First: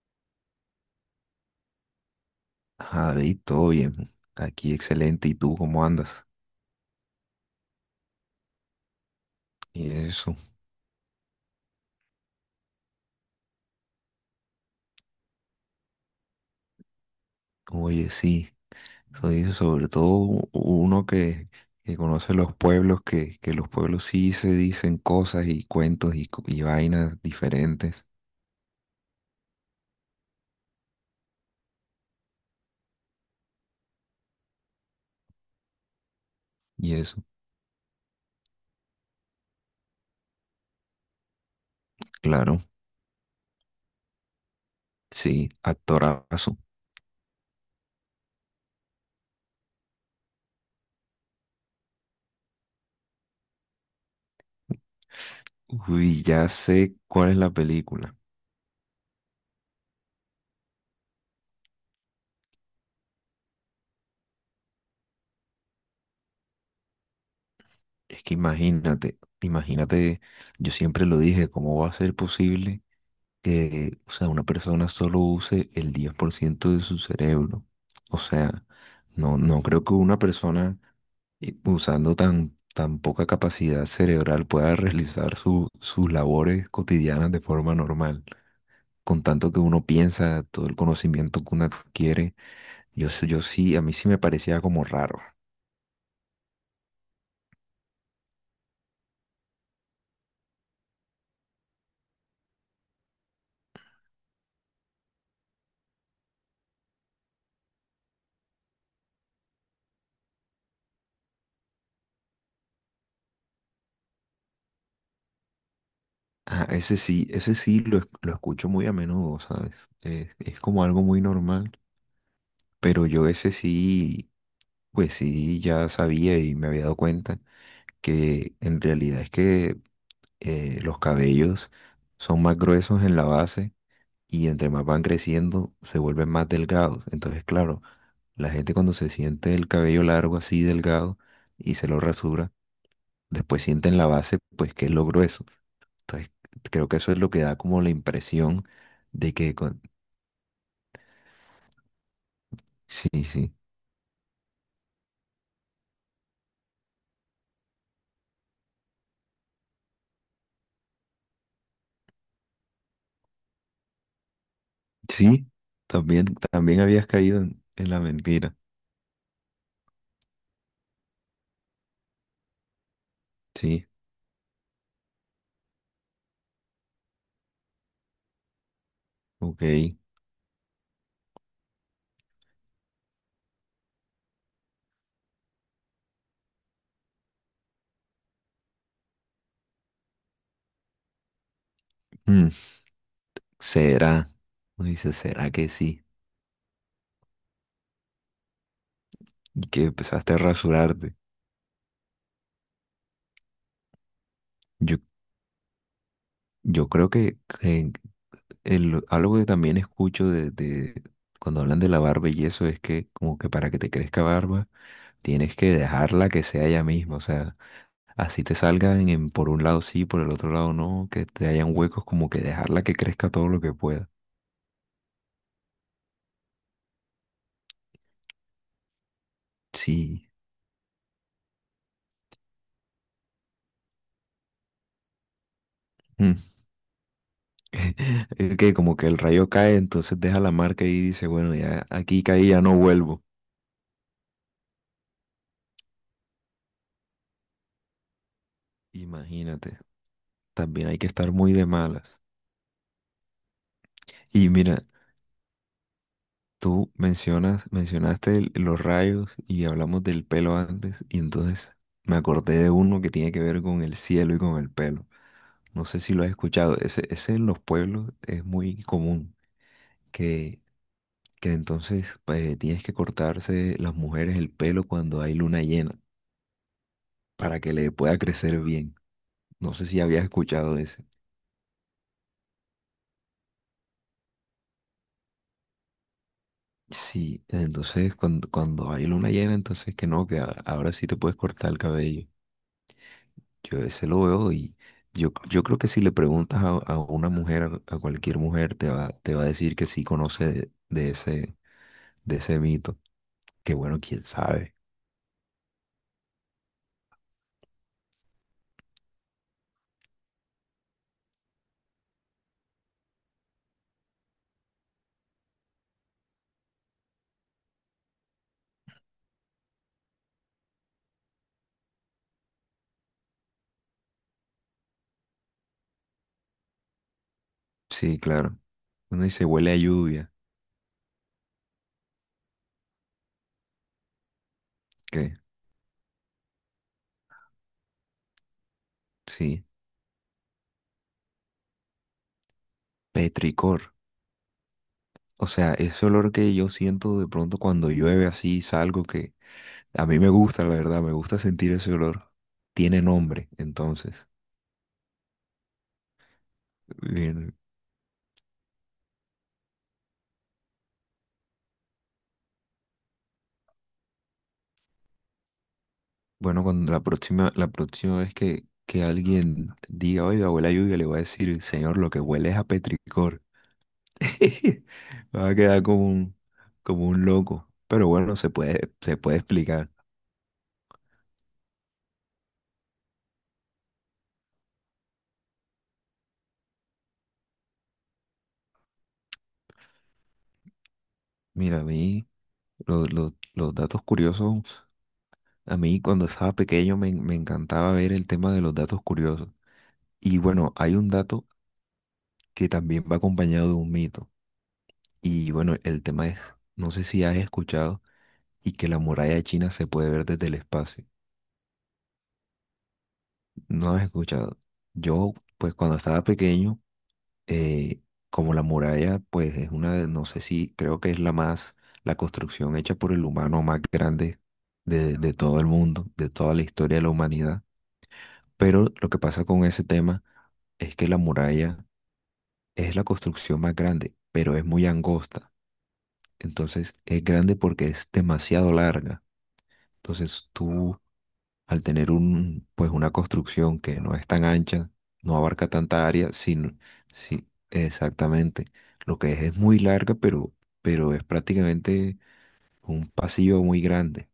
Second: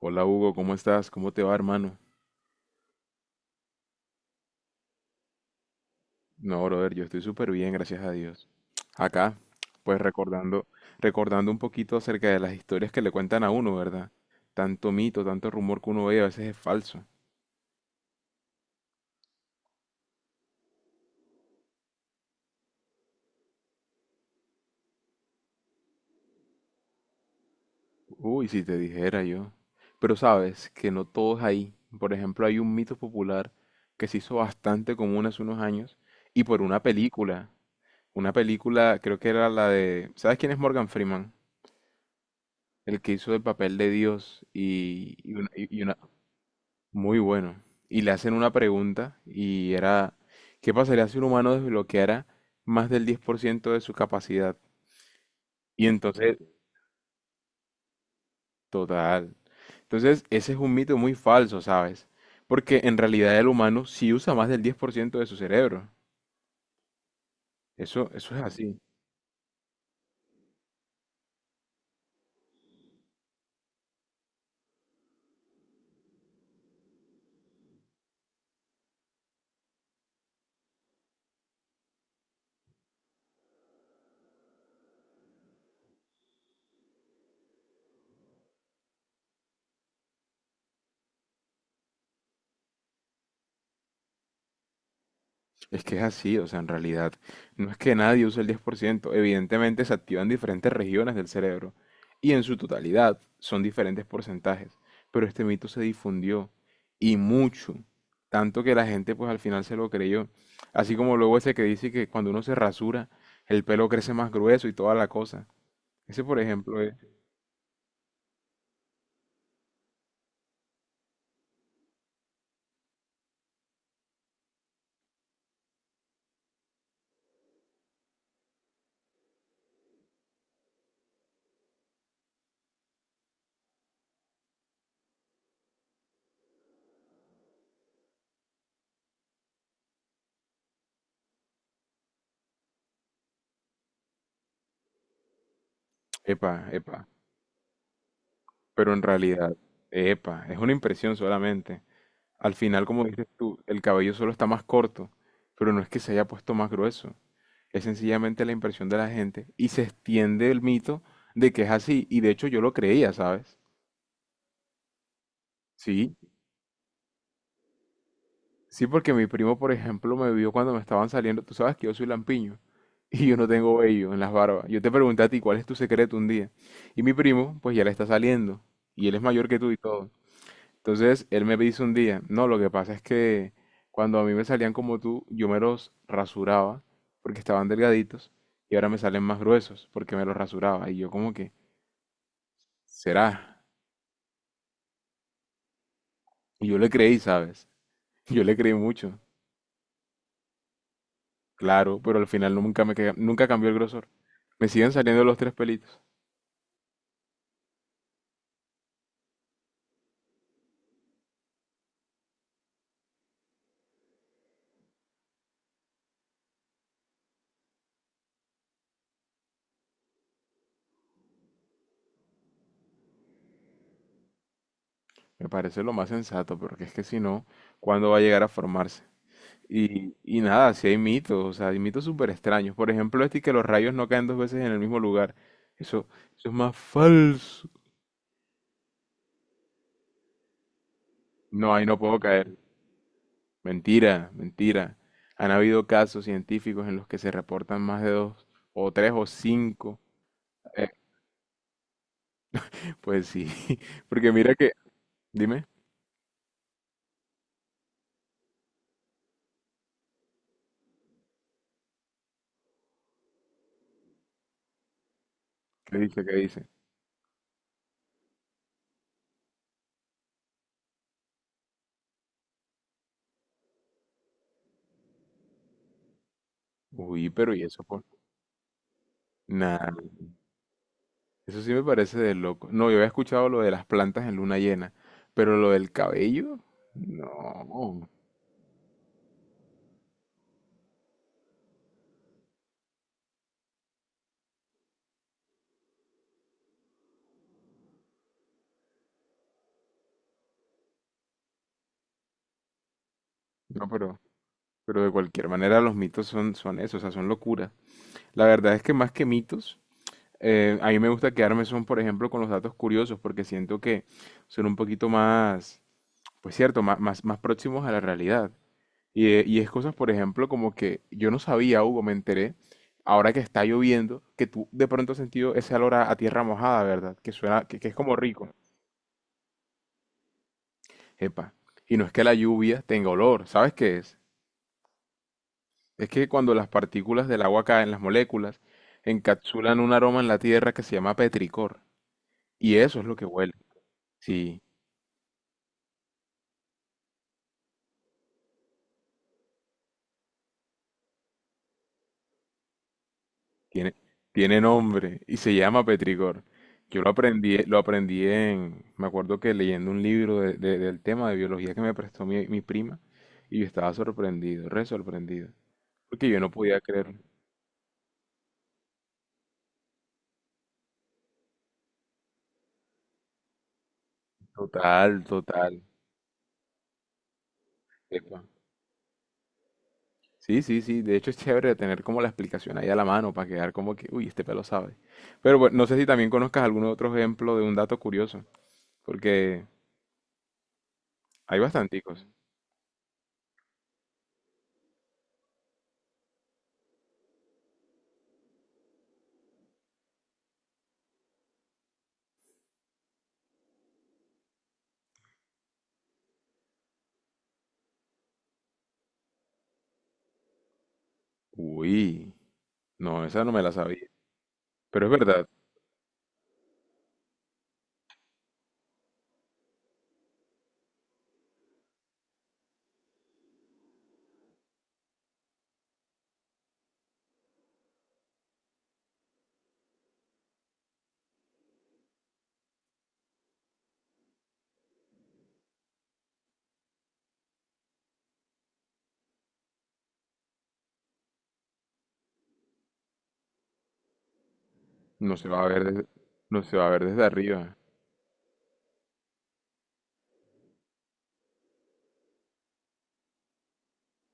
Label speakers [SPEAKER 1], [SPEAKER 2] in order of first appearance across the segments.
[SPEAKER 1] Hola Hugo, ¿cómo estás? ¿Cómo te va, hermano?
[SPEAKER 2] Javi, todo bien. Aquí excelente. ¿Y tú cómo andas?
[SPEAKER 1] No, brother, yo estoy súper bien, gracias a Dios. Acá,
[SPEAKER 2] Y
[SPEAKER 1] pues
[SPEAKER 2] eso.
[SPEAKER 1] recordando un poquito acerca de las historias que le cuentan a uno, ¿verdad? Tanto mito, tanto rumor que uno ve, a veces es falso.
[SPEAKER 2] Oye, sí. Eso dice sobre todo uno que conoce los pueblos, que los pueblos sí se dicen cosas y cuentos y vainas diferentes.
[SPEAKER 1] Uy, si te dijera yo. Pero sabes que no todos ahí. Por ejemplo, hay un mito popular que se hizo bastante común hace unos años y por una
[SPEAKER 2] Y eso.
[SPEAKER 1] película. Una película, creo que era la de. ¿Sabes quién es Morgan Freeman?
[SPEAKER 2] Claro.
[SPEAKER 1] El que hizo el papel de Dios
[SPEAKER 2] Sí, actorazo.
[SPEAKER 1] Muy bueno. Y le hacen una pregunta y era, ¿qué pasaría si un humano desbloqueara más del 10% de su capacidad? Y
[SPEAKER 2] Uy,
[SPEAKER 1] entonces,
[SPEAKER 2] ya sé cuál es la película.
[SPEAKER 1] total. Entonces, ese es un mito muy falso, ¿sabes? Porque en realidad el humano sí usa más del 10% de su cerebro. Eso,
[SPEAKER 2] Es
[SPEAKER 1] eso
[SPEAKER 2] que
[SPEAKER 1] es así.
[SPEAKER 2] imagínate, yo siempre lo dije. ¿Cómo va a ser posible que, o sea, una persona solo use el 10% de su cerebro? O sea, no creo que una persona usando tan poca capacidad cerebral pueda realizar sus labores cotidianas de forma normal. Con tanto que uno piensa, todo el conocimiento que uno adquiere, yo sí, a mí sí me parecía como raro.
[SPEAKER 1] Es que es así, o sea, en realidad no es que nadie use el 10%. Evidentemente se activan diferentes regiones del cerebro y en su totalidad son diferentes porcentajes, pero este mito se difundió y mucho, tanto que la gente pues al final se lo creyó, así como luego ese que dice que cuando uno se rasura el pelo crece más grueso y toda la cosa. Ese por
[SPEAKER 2] Ah,
[SPEAKER 1] ejemplo es,
[SPEAKER 2] ese sí, lo escucho muy a menudo, ¿sabes? Es como algo muy normal, pero yo ese sí. Pues sí, ya sabía y me había dado cuenta que en realidad es que los cabellos son más gruesos en la base y entre más van creciendo se vuelven más delgados. Entonces, claro, la gente, cuando se siente el cabello largo así delgado y se lo rasura, después siente en la base pues que es lo grueso. Entonces,
[SPEAKER 1] epa,
[SPEAKER 2] creo que
[SPEAKER 1] epa,
[SPEAKER 2] eso es lo que da como la impresión
[SPEAKER 1] pero en
[SPEAKER 2] de
[SPEAKER 1] realidad, epa, es una impresión solamente. Al final, como
[SPEAKER 2] Sí,
[SPEAKER 1] dices
[SPEAKER 2] sí.
[SPEAKER 1] tú, el cabello solo está más corto, pero no es que se haya puesto más grueso, es sencillamente la impresión de la gente y se extiende el mito de que es así, y de hecho yo lo creía, ¿sabes?
[SPEAKER 2] Sí,
[SPEAKER 1] Sí,
[SPEAKER 2] también, también habías caído en la mentira.
[SPEAKER 1] sí, porque mi primo, por ejemplo, me vio cuando me estaban saliendo, tú sabes que yo soy lampiño y yo no tengo
[SPEAKER 2] Sí,
[SPEAKER 1] vello en las barbas. Yo te pregunté a ti cuál es tu secreto un día, y mi primo, pues ya le está saliendo, y él es mayor que
[SPEAKER 2] ok.
[SPEAKER 1] tú y todo. Entonces él me dice un día, no, lo que pasa es que cuando a mí me salían como tú, yo me los rasuraba porque estaban delgaditos y ahora me salen más gruesos porque me los rasuraba. Y yo como que,
[SPEAKER 2] Mm,
[SPEAKER 1] ¿será?
[SPEAKER 2] será. Uno dice, ¿será que sí?
[SPEAKER 1] Y yo le creí, ¿sabes? Yo le creí mucho,
[SPEAKER 2] Y que empezaste a rasurarte.
[SPEAKER 1] claro, pero al final nunca cambió el grosor. Me siguen
[SPEAKER 2] Yo,
[SPEAKER 1] saliendo los tres pelitos.
[SPEAKER 2] yo creo que algo que también escucho de cuando hablan de la barba y eso es que, como que para que te crezca barba tienes que dejarla que sea ella misma. O sea, así te salgan en, por un lado sí, por el otro lado no, que te hayan huecos, como que dejarla que crezca todo lo que pueda.
[SPEAKER 1] Me parece lo más sensato, porque es que si no, ¿cuándo va a llegar a formarse? Y,
[SPEAKER 2] Sí.
[SPEAKER 1] y nada, si hay mitos, o sea, hay mitos súper extraños. Por ejemplo, este que los rayos no caen dos veces en el mismo lugar. Eso,
[SPEAKER 2] Mm.
[SPEAKER 1] eso es más falso.
[SPEAKER 2] Es que como que el rayo cae, entonces deja la marca y dice, bueno,
[SPEAKER 1] No, ahí
[SPEAKER 2] ya
[SPEAKER 1] no puedo
[SPEAKER 2] aquí caí,
[SPEAKER 1] caer.
[SPEAKER 2] ya no vuelvo.
[SPEAKER 1] Mentira, mentira. Han habido casos científicos en los que se reportan más de dos, o tres, o
[SPEAKER 2] Imagínate.
[SPEAKER 1] cinco.
[SPEAKER 2] También
[SPEAKER 1] Eh,
[SPEAKER 2] hay que estar muy de malas.
[SPEAKER 1] pues sí, porque
[SPEAKER 2] Y
[SPEAKER 1] mira que,
[SPEAKER 2] mira,
[SPEAKER 1] dime,
[SPEAKER 2] tú mencionaste los rayos y hablamos del pelo antes, y entonces me acordé de uno que tiene que ver con el cielo y con el pelo. No
[SPEAKER 1] ¿qué
[SPEAKER 2] sé si lo
[SPEAKER 1] dice?
[SPEAKER 2] has
[SPEAKER 1] ¿Qué dice?
[SPEAKER 2] escuchado, ese en los pueblos es muy común, que, que entonces tienes que cortarse las mujeres el pelo cuando hay luna llena
[SPEAKER 1] Uy, pero
[SPEAKER 2] para
[SPEAKER 1] ¿y
[SPEAKER 2] que
[SPEAKER 1] eso
[SPEAKER 2] le
[SPEAKER 1] por?
[SPEAKER 2] pueda crecer bien. No sé si
[SPEAKER 1] Nada,
[SPEAKER 2] habías escuchado ese.
[SPEAKER 1] eso sí me parece de loco. No, yo había escuchado lo de las plantas en luna llena, pero lo del cabello,
[SPEAKER 2] Sí,
[SPEAKER 1] no,
[SPEAKER 2] entonces, cuando hay luna llena, entonces que no, ahora sí te puedes cortar el cabello. Yo ese lo veo y yo creo que si le preguntas a una mujer, a cualquier mujer, te va a decir que sí conoce de de ese mito. Que
[SPEAKER 1] no,
[SPEAKER 2] bueno,
[SPEAKER 1] pero.
[SPEAKER 2] quién sabe.
[SPEAKER 1] Pero de cualquier manera los mitos son eso, o sea, son locura. La verdad es que más que mitos, a mí me gusta quedarme son, por ejemplo, con los datos curiosos, porque siento que son un poquito más, pues cierto, más próximos a la realidad. Y es cosas, por ejemplo, como que yo no sabía, Hugo, me enteré, ahora que está lloviendo, que tú de pronto has sentido ese olor a, tierra mojada, ¿verdad? Que suena, que es como
[SPEAKER 2] Sí,
[SPEAKER 1] rico.
[SPEAKER 2] claro. Uno dice huele a lluvia,
[SPEAKER 1] Epa. Y no es que la lluvia tenga olor, ¿sabes qué es?
[SPEAKER 2] que
[SPEAKER 1] Es que cuando las partículas del agua caen, las moléculas,
[SPEAKER 2] sí,
[SPEAKER 1] encapsulan un aroma en la tierra que se llama petricor. Y eso es lo que huele.
[SPEAKER 2] petricor.
[SPEAKER 1] Sí,
[SPEAKER 2] O sea, ese olor que yo siento de pronto cuando llueve así, salgo que a mí me gusta, la verdad, me gusta sentir ese olor. Tiene nombre,
[SPEAKER 1] tiene,
[SPEAKER 2] entonces.
[SPEAKER 1] tiene nombre y se llama petricor. Yo lo
[SPEAKER 2] Bien.
[SPEAKER 1] aprendí, lo aprendí en, me acuerdo que leyendo un libro del tema de biología que me prestó mi prima y yo estaba sorprendido, re sorprendido, porque yo no
[SPEAKER 2] Bueno,
[SPEAKER 1] podía
[SPEAKER 2] cuando
[SPEAKER 1] creer.
[SPEAKER 2] la próxima vez que alguien diga, oiga, huele a lluvia, le voy a decir, señor, lo que huele es a petricor.
[SPEAKER 1] Total,
[SPEAKER 2] Va a
[SPEAKER 1] total.
[SPEAKER 2] quedar como un loco. Pero bueno,
[SPEAKER 1] Epa.
[SPEAKER 2] se puede explicar.
[SPEAKER 1] Sí, sí, sí. De hecho es chévere tener como la explicación ahí a la mano para quedar como que, uy, este pelo sabe. Pero bueno, no sé si también conozcas algún otro ejemplo de un dato curioso, porque hay
[SPEAKER 2] Mira, a
[SPEAKER 1] bastanticos.
[SPEAKER 2] mí, los datos curiosos, a mí cuando estaba pequeño me encantaba ver el tema de los datos curiosos. Y bueno, hay un dato que también va acompañado de un mito. Y bueno, el tema es, no sé si has escuchado, y que la muralla china se puede ver desde el espacio.
[SPEAKER 1] Uy, no, esa no me la
[SPEAKER 2] No he
[SPEAKER 1] sabía.
[SPEAKER 2] escuchado.
[SPEAKER 1] Pero es
[SPEAKER 2] Yo,
[SPEAKER 1] verdad,
[SPEAKER 2] pues cuando estaba pequeño, eh, como la muralla, pues es una de, no sé si, creo que es la más, la construcción hecha por el humano más grande de todo el mundo, de toda la historia de la humanidad. Pero lo que pasa con ese tema es que la muralla es la construcción más grande, pero es muy angosta. Entonces es grande porque es demasiado larga. Entonces tú, al tener un, pues una construcción que no es tan ancha, no
[SPEAKER 1] no se va a
[SPEAKER 2] abarca
[SPEAKER 1] ver desde,
[SPEAKER 2] tanta área,
[SPEAKER 1] no
[SPEAKER 2] sino,
[SPEAKER 1] se va a ver desde
[SPEAKER 2] sí,
[SPEAKER 1] arriba.
[SPEAKER 2] exactamente. Lo que es muy larga, pero es prácticamente un pasillo muy grande.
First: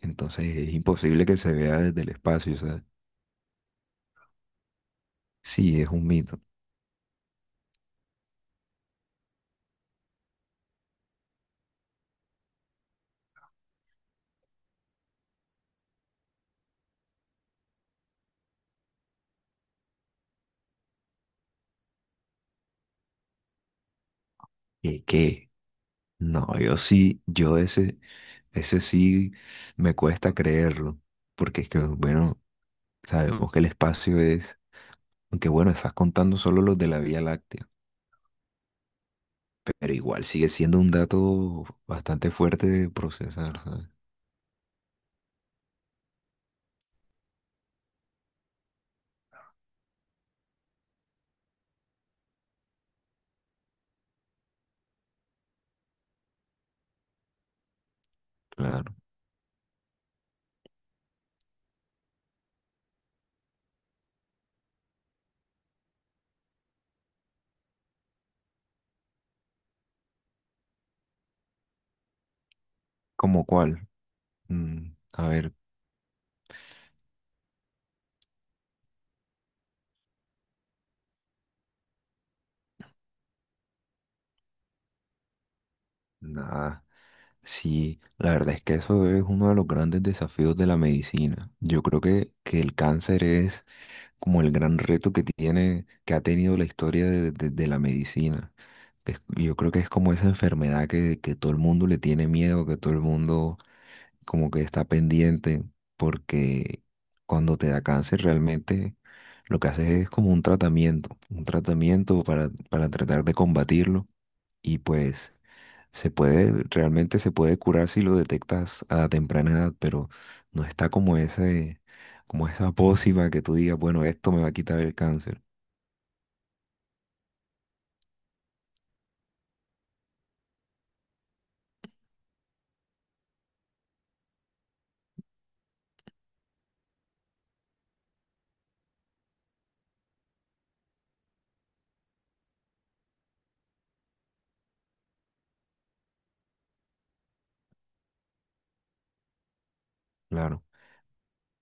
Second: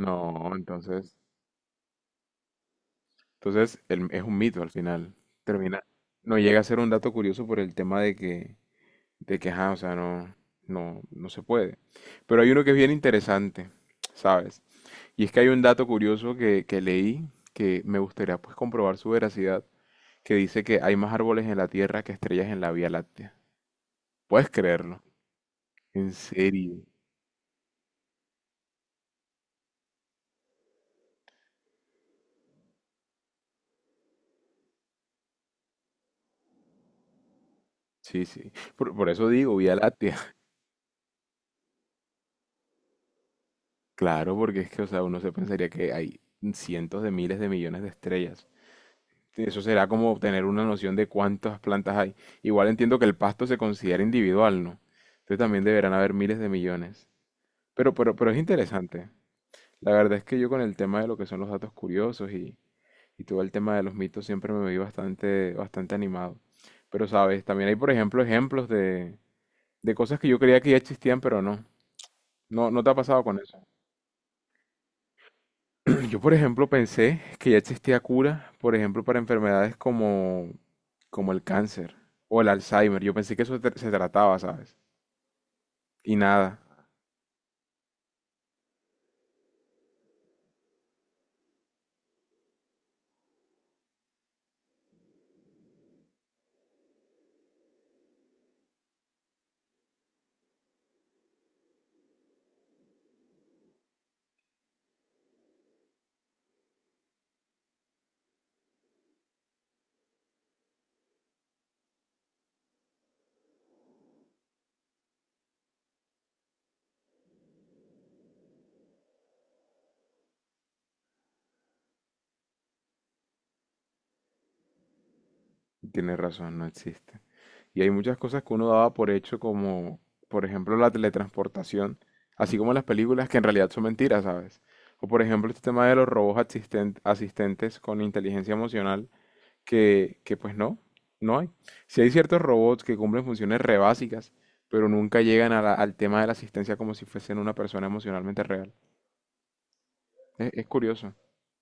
[SPEAKER 2] Entonces es
[SPEAKER 1] entonces,
[SPEAKER 2] imposible que se vea desde el espacio. O sea,
[SPEAKER 1] entonces es un mito al final.
[SPEAKER 2] sí,
[SPEAKER 1] Termina,
[SPEAKER 2] es un
[SPEAKER 1] no
[SPEAKER 2] mito.
[SPEAKER 1] llega a ser un dato curioso por el tema de que, ajá, o sea, no, no, no se puede. Pero hay uno que es bien interesante, ¿sabes? Y es que hay un dato curioso que leí que me gustaría pues comprobar su veracidad, que dice que hay más árboles en la Tierra que estrellas en la Vía Láctea. ¿Puedes
[SPEAKER 2] ¿Y
[SPEAKER 1] creerlo?
[SPEAKER 2] qué?
[SPEAKER 1] En
[SPEAKER 2] No,
[SPEAKER 1] serio.
[SPEAKER 2] yo sí, yo ese, ese sí me cuesta creerlo, porque es que, bueno, sabemos que el espacio es, aunque bueno, estás contando solo los de la Vía Láctea.
[SPEAKER 1] Sí, sí. Por eso digo Vía
[SPEAKER 2] Pero
[SPEAKER 1] Láctea.
[SPEAKER 2] igual sigue siendo un dato bastante fuerte de procesar, ¿sabes?
[SPEAKER 1] Claro, porque es que, o sea, uno se pensaría que hay cientos de miles de millones de estrellas. Eso será como tener una noción de cuántas plantas hay. Igual entiendo que el pasto se considera individual, ¿no? Entonces también deberán haber miles de millones. Pero es
[SPEAKER 2] Claro.
[SPEAKER 1] interesante. La verdad es que yo con el tema de lo que son los datos curiosos y todo el tema de los mitos siempre me vi bastante, bastante animado. Pero sabes, también hay, por ejemplo, ejemplos de cosas que yo creía que ya existían, pero no. No, no te ha pasado con
[SPEAKER 2] ¿Como
[SPEAKER 1] eso.
[SPEAKER 2] cuál? Mm, a ver,
[SPEAKER 1] Yo, por ejemplo, pensé que ya existía cura, por ejemplo, para enfermedades como el cáncer o el Alzheimer. Yo pensé que eso se trataba, ¿sabes? Y nada,
[SPEAKER 2] nada. Sí, la verdad es que eso es uno de los grandes desafíos de la medicina. Yo creo que el cáncer es como el gran reto que tiene, que ha tenido la historia de la medicina. Yo creo que es como esa enfermedad que todo el mundo le tiene miedo, que todo el mundo como que está pendiente, porque cuando te da cáncer realmente lo que haces es como un tratamiento para tratar de combatirlo y pues se puede, realmente se puede curar si lo detectas a temprana edad, pero no está como ese, como esa pócima que tú digas, bueno, esto me va a quitar el cáncer,
[SPEAKER 1] tienes razón, no existe. Y hay muchas cosas que uno daba por hecho, como por ejemplo la teletransportación, así como las películas que en realidad son mentiras, ¿sabes? O por ejemplo este tema de los robots asistentes con inteligencia emocional, que pues no, no hay. Sí hay ciertos robots que cumplen funciones re básicas, pero nunca llegan a al tema de la asistencia como si fuesen una persona emocionalmente real. Es,
[SPEAKER 2] claro.
[SPEAKER 1] es curioso.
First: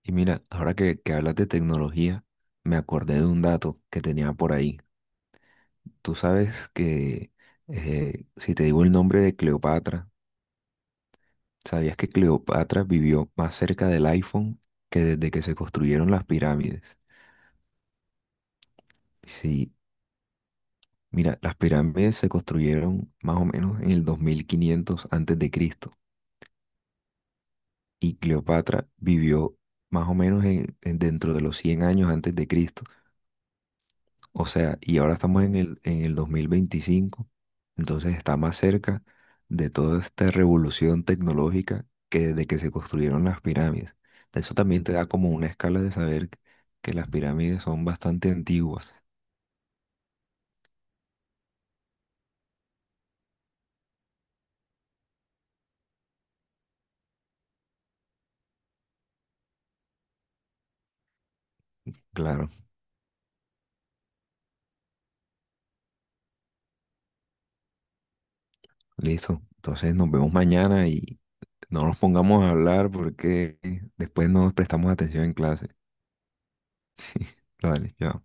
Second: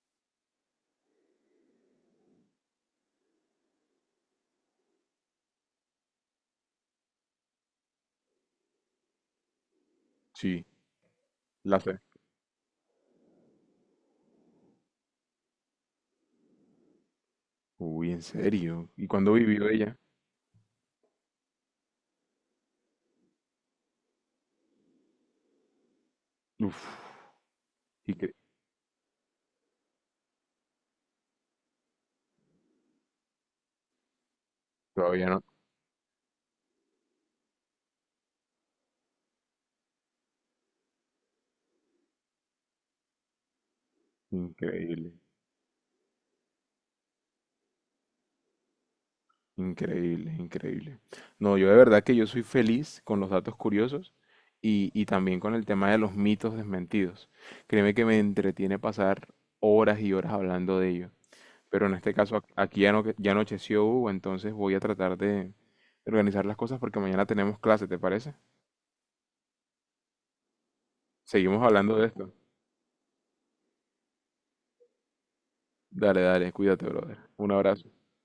[SPEAKER 2] Y mira, ahora que hablas de tecnología, me acordé de un dato que tenía por ahí. Tú sabes que si te digo el nombre de Cleopatra,
[SPEAKER 1] Sí, la
[SPEAKER 2] ¿sabías
[SPEAKER 1] fe.
[SPEAKER 2] que Cleopatra vivió más cerca del iPhone que desde que se construyeron las pirámides?
[SPEAKER 1] Uy, ¿en serio? ¿Y cuándo vivió
[SPEAKER 2] Sí,
[SPEAKER 1] ella?
[SPEAKER 2] mira, las pirámides se construyeron más o menos en el 2500 antes de Cristo
[SPEAKER 1] Uf, y
[SPEAKER 2] y
[SPEAKER 1] que
[SPEAKER 2] Cleopatra vivió más o menos dentro de los 100 años antes de Cristo. O sea, y ahora
[SPEAKER 1] todavía no.
[SPEAKER 2] estamos en el 2025, entonces está más cerca de toda esta revolución tecnológica que desde que se construyeron las pirámides. Eso también te da
[SPEAKER 1] Increíble.
[SPEAKER 2] como una escala de saber que las pirámides son bastante antiguas.
[SPEAKER 1] Increíble, increíble. No, yo de verdad que yo soy feliz con los datos curiosos y también con el tema de los mitos desmentidos. Créeme que me entretiene pasar horas y horas hablando de ello. Pero en este caso
[SPEAKER 2] Claro,
[SPEAKER 1] aquí ya, no, ya anocheció Hugo, entonces voy a tratar de organizar las cosas porque mañana tenemos clase, ¿te parece?
[SPEAKER 2] listo. Entonces nos vemos mañana y
[SPEAKER 1] Seguimos
[SPEAKER 2] no
[SPEAKER 1] hablando
[SPEAKER 2] nos
[SPEAKER 1] de esto.
[SPEAKER 2] pongamos a hablar porque después nos prestamos atención en clase.
[SPEAKER 1] Dale, dale, cuídate, brother. Un abrazo.
[SPEAKER 2] Dale, ya.